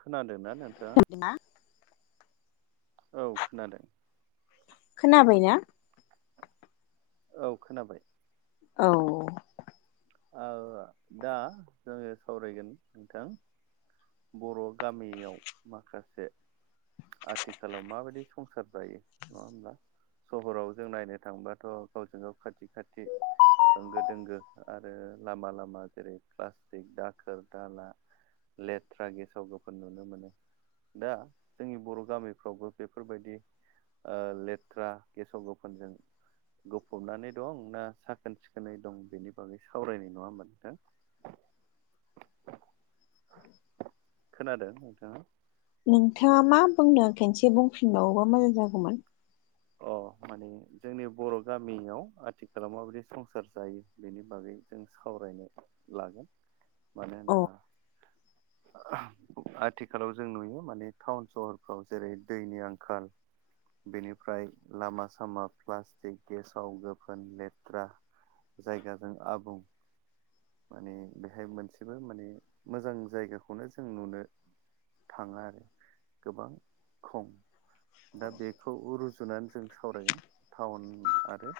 खोनादोंना नोंथाङा? [unintelligible] औ खोनादों। खोनाबायना? औ खोनाबाय। औ। ओदा जोंङो सावरायगोन नोंथां बर' गामियाव माखासे आथिखालाव माबायदि संसार जायो नङा होमब्ला। सहराव जों नायनो थांबाथ' गावजों-गाव खाथि खाथि होंगो-दोंगो आरो लामा लामा जेरै प्लास्टिक दाखोर-दाला लेथ्रा गेसाव-गोफोन नुनो मोनो। दा जोंनि बर' गामिफ्रावबो बेफोरबायदि ओ लेथ्रा गेसाव-गोफोनजों गफबनानै दं ना साखोन-सिखोनै दं बेनि बागै सावरायनाय नङा होमबा नोंथां। खोनादों नोंथाङा? नोंथाङा मा बुंनो खनसे बुंफिनबावोबा मोजां जागौमोन। अ माने जोंनि बर' गामियाव आथिखालाव माबायदि संसार जायो। बेनि बागै जों सावरायनो लागोन। मानो औ होनोबा आथिखालाव जों नुयो माने टाउन सहरफ्राव जेरै दैनि आंखाल बेनिफ्राय लामा-सामा प्लास्टिक गेसाव-गोफोन लेथ्रा जायगाजों आबुं माने बेहाय मोनसेबो माने मोजां जायगाखौनो जों नुनो थाङा आरो गोबां खम। दा बेखौ रुजुनानै जों सावरायगोन टाउन आरो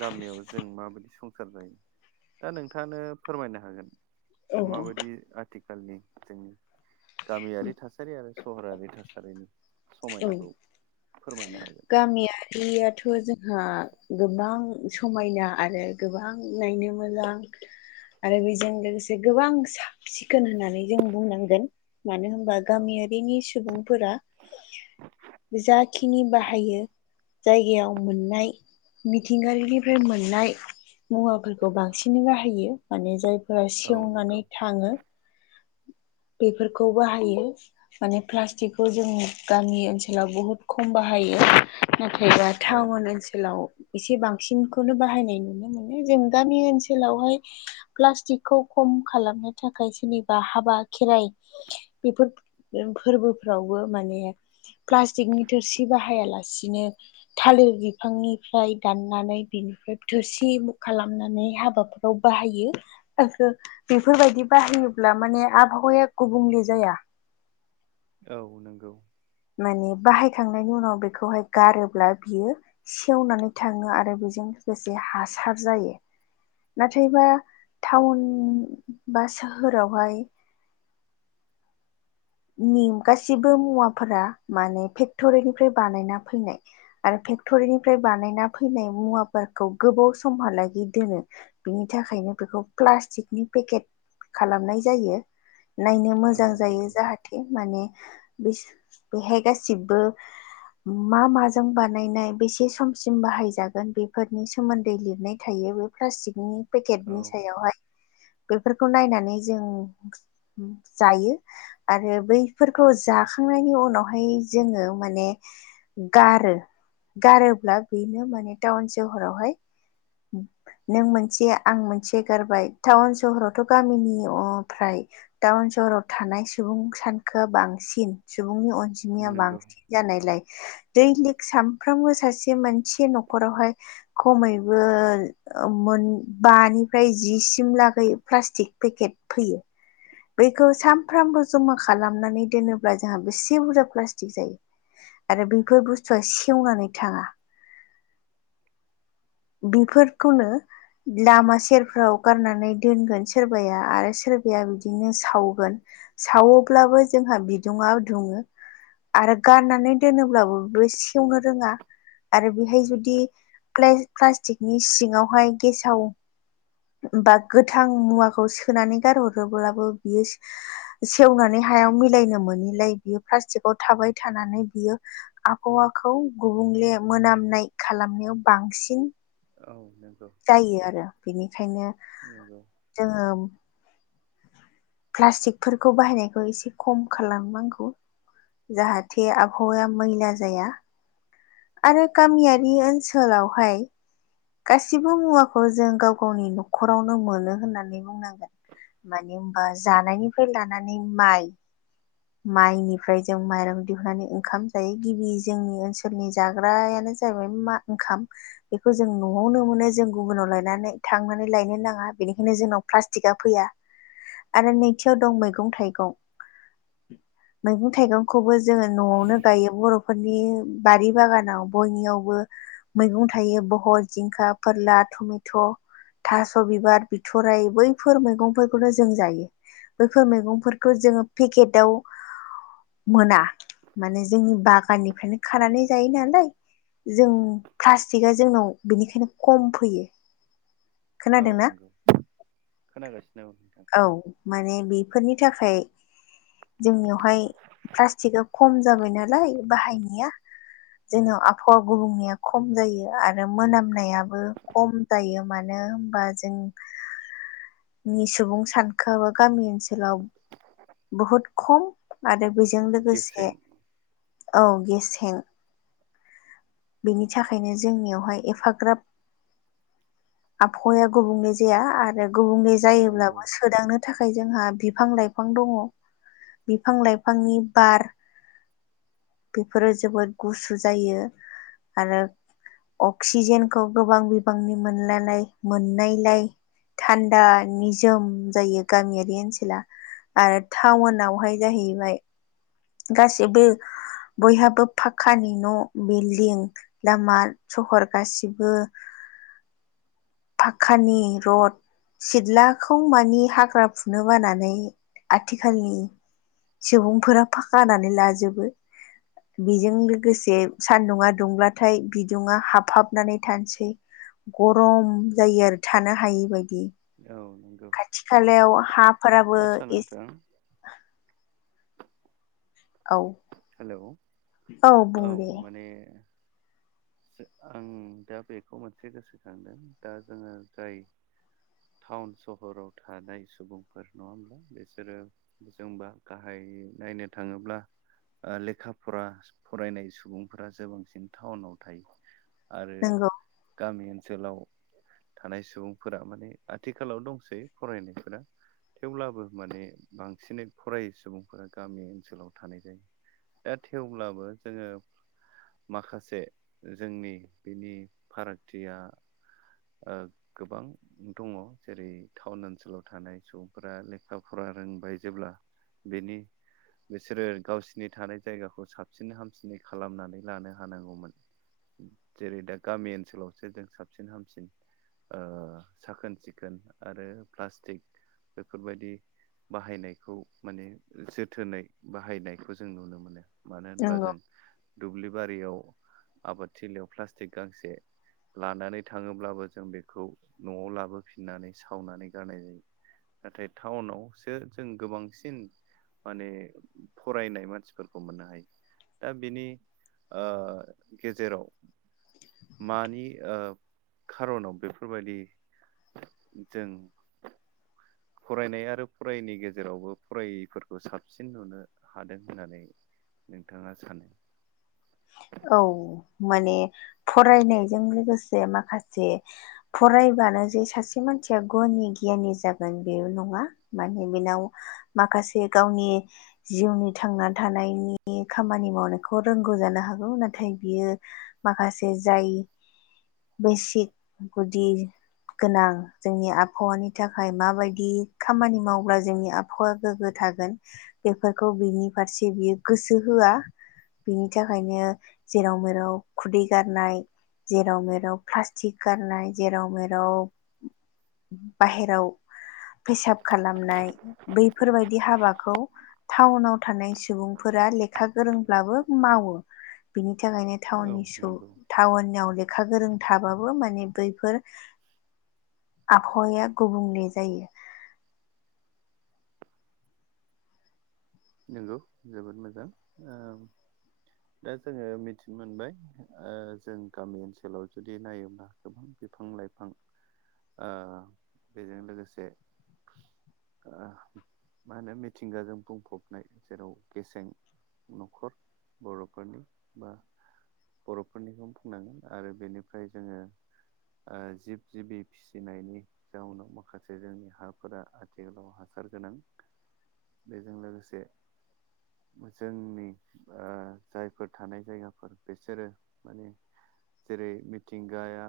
गामियाव जों माबायदि संसार जायो। दा नों- थांआनो फोरमायनो हागोन। औ माबायदि आथिखालनि जोंनि गामियारि थासारि आरो सहरारि थासारिनि समायनाखौ फोरमायनो हागोन। गामिया रियाथ' जोंहा गोबां समायना आरो गोबां नायनो मोजां। आरो बेजों लोगोसे गोबां साब-सिखोन होननानै जों बुंनांगोन मानो होनबा औ गामियारिनि सुबुंफोरा जाखिनि बाहायो जायगायाव मोननाय मिथिंगायारिनिफ्राय मोननाय मुवाफोरखौ बांसिनै बाहायो माने जायफोरा औ सेवनानै नंगौ थाङो। बेफोरखौ बाहायो। माने प्लास्टिकखौ जों गामि ओनसोलाव बहुद खम बाहायो। नाथायबा औ टाउन ओन सोलाव एसे बांसिनखौनो बाहायनाय नुनो मोनो। जों गामि ओनसोलावहाय प्लास्टिकखौ खम खालामनो थाखाय सोरनिबा हाबा खेराइ बेफोर फोरबोफ्रावबो माने प्लास्टिकनि थोरसि बाहायालासिनो थालिर बिफांनिफ्राय दाननानै बिनिफ्राय थोरसि उनु खालामनानै हाबाफोर बाहायो। बेफोरबायदि बाहायोब्ला माने आ- आबहावाया गुबुंले जाया। औ नंगौ। माने बाहायखांनायनि उनाव बेखौहाय गारोब्ला बियो सेवनानै थाङो आरो बेजों लोगोसे हासार जायो। नाथायबा टाउन बा सोहोरावहाय नि गासिबो मुवाफोरा माने फेक्टरिनिफ्राय बानायना फैनाय आरो फेक्टरिनिफ्राय बानायना फैनाय मुवाफोरखौ गोबाव समहालागै दोनो बिनि थाखायनो बेखौ प्लास्टिकनि पेकेट खालामनाय जायो। नायनो औ मोजां जायो नंगौ जाहाथे माने बेहाय गासिबो मा माजों बानायनाय बेसे समसिम बाहायजागोन बेफोरनि सोमोन्दै लिरनाय थायो बे- प्लास्टिकनि औ पेकेटनि सायावहाय बेफोरखौ नायनानै जों जायो। आरो बैफोरखौ जाखांनायनि उनावहाय जोंङो माने गारो गारोब्ला बेनो माने टाउन सहरावहाय नों मोनसे आं मोनसे गारबाय टाउन सहरावथ' गामिनि अ फ्राय टाउन सहराव थानाय सुबुं सानखोआ बांसिन सुबुंनि अनजिमाया नंगौ बांसिन जानायलाय दै लिग सानफ्रामबो सासे मानसि न'खरावहाय खमैबो मोन बानिफ्राय जिसिम लागै प्लास्टिक पेकेट फैयो। बैखौ सानफ्रामबो जमा खालामनानै दोनोब्ला जोंहा बेसे बुरजा प्लास्टिक जायो। आरो बेफोर बुस्थुआ सेवनानै थांङा बेफोरखौनो लामा सेरफ्राव गारनानै दोनगोन सोरबाया आरो सोरबाया बिदिनो सावगोन सावोब्लाबो जोंहा बिदुङाव दुंङो आरो गारनानै दोनोब्लाबो बेबो सेवनो रोंङा आरो बेहाय जुदि प्ले-प्लास्टिकनि सिङावहाय गेसाव बा गोथां मुवाखौ सोनानै गारहरोब्लाबो बियो। सेवनानै हायाव मिलायनो मोनैलाय बियो प्लास्टिकआव थाबाय थानानै बियो। आबहावाखौ गुबुंले मोनामनाय खालामनायाव बांसिन औ नंगौ जायो आरो बेनिखायनो नंगौ जोंङो प्लास्टिकफोरखौ बाहायनायखौ एसे खम खालामनांगौ जाहाथे आबहावाया मैला जाया आरो गामियारि ओनसोलावहाय गासिबो मुवाखौ जों गाव गावनि न'खरावनो मोनो होननानै बुंनांगोन। मानि होनबा जानायनिफ्राय लानानै माइ माइनिफ्राय जों माइरं दिहुननानै ओंखाम जायो गिबि जोंनि ओनसोलनि जाग्रायानो जाहैबाय मा ओंखाम बेखौ जों न'आवनो मोनो जों गुबुनाव लायनानै थांनानै लायनो नाङा बेनिखायनो जोंनाव प्लास्टिकआ फैया आरो नैथियाव दं मैगं थाइगं मैगं थाइगंखौबो जोङो न'आवनो गायो बर' नखरनि बारि बागानाव बयनियावबो मैगं थायो बहल जिंखा फोरला टमेट' थास' बिबार बिथराइ बैफोर मैगंफोरखौनो जों जायो। बेफोर मैगंफोरखौ जोङो पेकेटाव मोना माने जोंनि बागाननिफ्रायनो खानानै जायो नालाय जों प्लास्टिकआ जोंनाव बिनिखायनो खम फैयो औ खोनादोंना नंगौ खोनागासिनो दं नोंथां औ माने बेफोरनि थाखाय जोंनियावहाय प्लास्टिकआ खम जाबाय नालाय बाहायनाया जोंनाव आबहावा गुबुंनिया खम जायो आरो मोनामनायाबो खम जायो मानो होनबा जों । नि सुबुं सानखोआआबो गामि ओनसोलाव बहुत खम आरो बेजों गेसें लोगोसे औ गेसें बेनि थाखायनो जोंनियावहाय एफाग्राब आबहावाया गुबुंले जाया आरो गुबुंले नंगौ जायोब्लाबो सोदांनो थाखाय जोंहा बिफां लाइफां दङ बिफां लाइफांनि बार बेफोरो जोबोद गुसु जायो आरो अक्सिजेनखौ गोबां बिबांनि मोनलालाय मोननायलाय थान्दा निजोम जायो गामियारि ओनसोला आरो टाउनावहाय जाहैबाय गासिबो बयहाबो फक्कानि न' बिल्दििं लामा सहर गासिबो फाखानि र'ड सिथ्लाखौ मानि हाग्रा फुनो बानानै आथिखालनि सुबुंफोरा फाखानानै लाजोबो बेजों लोगोसे सान्दुंङा दुंब्लाथाय बिदुुंा हाबहाबनानै थानोसै गरम जायो आरो थानो हायिबायदि औ नं खाथि खालायाव हाफोराबो ए नोंथां औ औ बुं दे बे आं दा बेखौ मोनसे गोसोखांदों दा जोङो जाय टाउन सहराव थानाय सुबुंफोर नङा होमब्ला बिसोरो जोंबा गाहाय नायनो थाङोब्ला लेखा फरा फरायनाय सुबुंफोरा ज बांसिन टाउनाव थ आरो नंगौ गामि ओनसोलाव थानाय सुबुंफोरा माने आथिखालाव दंसै फरायनायफोरा थेवब्लाबो माने बांसिनै फरायोै सुबुंफोरा गामि ओनसोलाव थानाय जायो दा थेवब्लाबो जोङो माखासे जोंनि बिनि फारागथिया गोबां दङ जेरै टाउन ओनसोलाव थानाय सुबुंफोरा लेखा फरा रोंबाय जेब्ला बेनि बिसोरो गावसिनि थानाय जायगाखौ साबसिन हामसिनै खालामनानै लानो हानांगौमोन जेरै दा गामि ओनसोलावसो जों साबसिन हाम बाबसिन साखोन सिखोन आरो प्लास्टिक बेफोरबायदि बाहायनायखौ माने जोथोनै बाहायनायखौ जों नुनो मोनो मानो होनबा नंगौ जों दुब्लि बारियाव आबादथिलियाव प्लास्टिक गांसे लानानै थाङोब्लाबो जों बेखौ न'आव लाबोफिननानै सावनानै गारनाय जायो नाथाय टाउनावसो जों गोबांसिन माने फरायनाय मानसिफोरखौ मोननो हायो दा बिनि गेजेराव मानि खार'नाव बेफोरबायदि जों फरायनाय आरो फरायैनि गेजेरावबो फरायैफोरखौ साबसिन नुनो हादों होननानै नोंथाङा सानो औ माने फरायनायजों लोगोसे माखासे फरायबानो जे सासे मानसिया गनि गियानि जागोन बे नङा माने बेनाव माखासे गावनि जिउनि थांना थानायनि खामानि मावनायखौ रों नांगौ जानो हागौ नाथाय बियो माखासे जाय बेसिक गुदि गोनां जोंनि आबहावानि थाखाय माबायदि खामानि मावब्ला जोंनि आब अखौा गोग्गो थागोन बेफोरखौ बिनि फारसे बियो गोसो होआ बिनि थाखायनो जेराव मेराव खुदै गारनाय जेराव मेराव प्लास्टिक गारनाय जेराव मेराव बाहेराव फेसाब खालामनाय बैफोरबायदि हाबाखौ टाउनाव थानाय सुबुंफोरा लेखा गोरोंब्लाबो मावो बिनि थाखायनो औ ाउ नंगौ टाउनाव लेखा गोरों थाबाबो माने बैफोर आबहावाया गुबुंले जायो। नोंगौ जोबोद मोजां ओ दा जोङो मिथिनो मोनबाय ओ जों गामि ओनसोलाव जुदि नायोब्ला गोबां बिफां लाइफां ओ बेजों लोगोसे ओ मा होनो मिथिंगाजों बुंफबनाय जेराव गेसें न'खर बर'फोरनि बा बर'फोरनिखौनो बुंनांगोन आरो बेनिफ्राय जोङो जिब जिबि फिसिनायनि जाउनाव माखासे जोंनि हाफोरा आथिखालाव हासार गोनां बेजों लोगोसे जोंनि ओ जायफोर थानाय जायगाफोर बेसोरो माने जेरै मिथिंगाया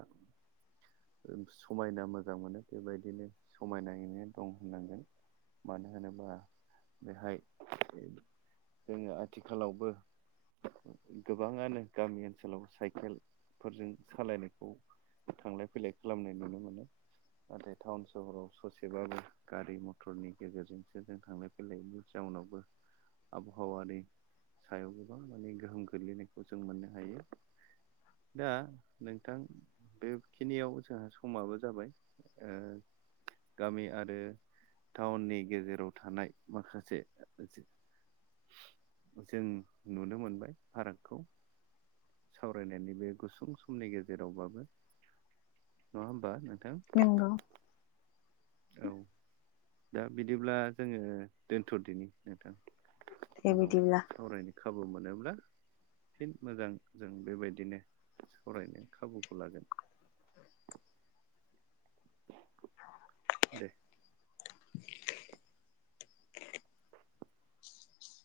समायना मोजां मोनो बेबायदिनो समायनायैनो दं होननांगोन। मानो होनोबा बेहाय जोङो आथिखालावबो गोबाङानो गामि ओनसोलाव साइकेलफोरजों सालायनायखौ थांलाय फैलाय खालामनाय नुनो मोनो नाथाय टाउन सहराव ससेबाबो गारि मथरनि गेजेरजोंसो जों थांलाय फैलायनि जाउनावबो आबहावानि सायाव गोबां माने गोहोम गोग्लैनायखौ जों मोननो हायो। दा नोंथां बेखिनियाव जोंहा समाबो जाबाय ओ गामि आरो टाउननि गेजेराव थानाय माखासे बि जों नुनो मोनबाय फारागखौ। सावरायनायनि बे गुसुं समनि गेजेरावबाबो नङा होमबा नोंथां? नंगौ औ दा बिदिब्ला जोङो दोनथ'दिनि नोंथां। दे उनाव बिदिब्ला सावरायनो खाबु मोनोब्ला फिन मोजां जों बेबायदिनो सावरायनो खाबुखौ लागोन। दे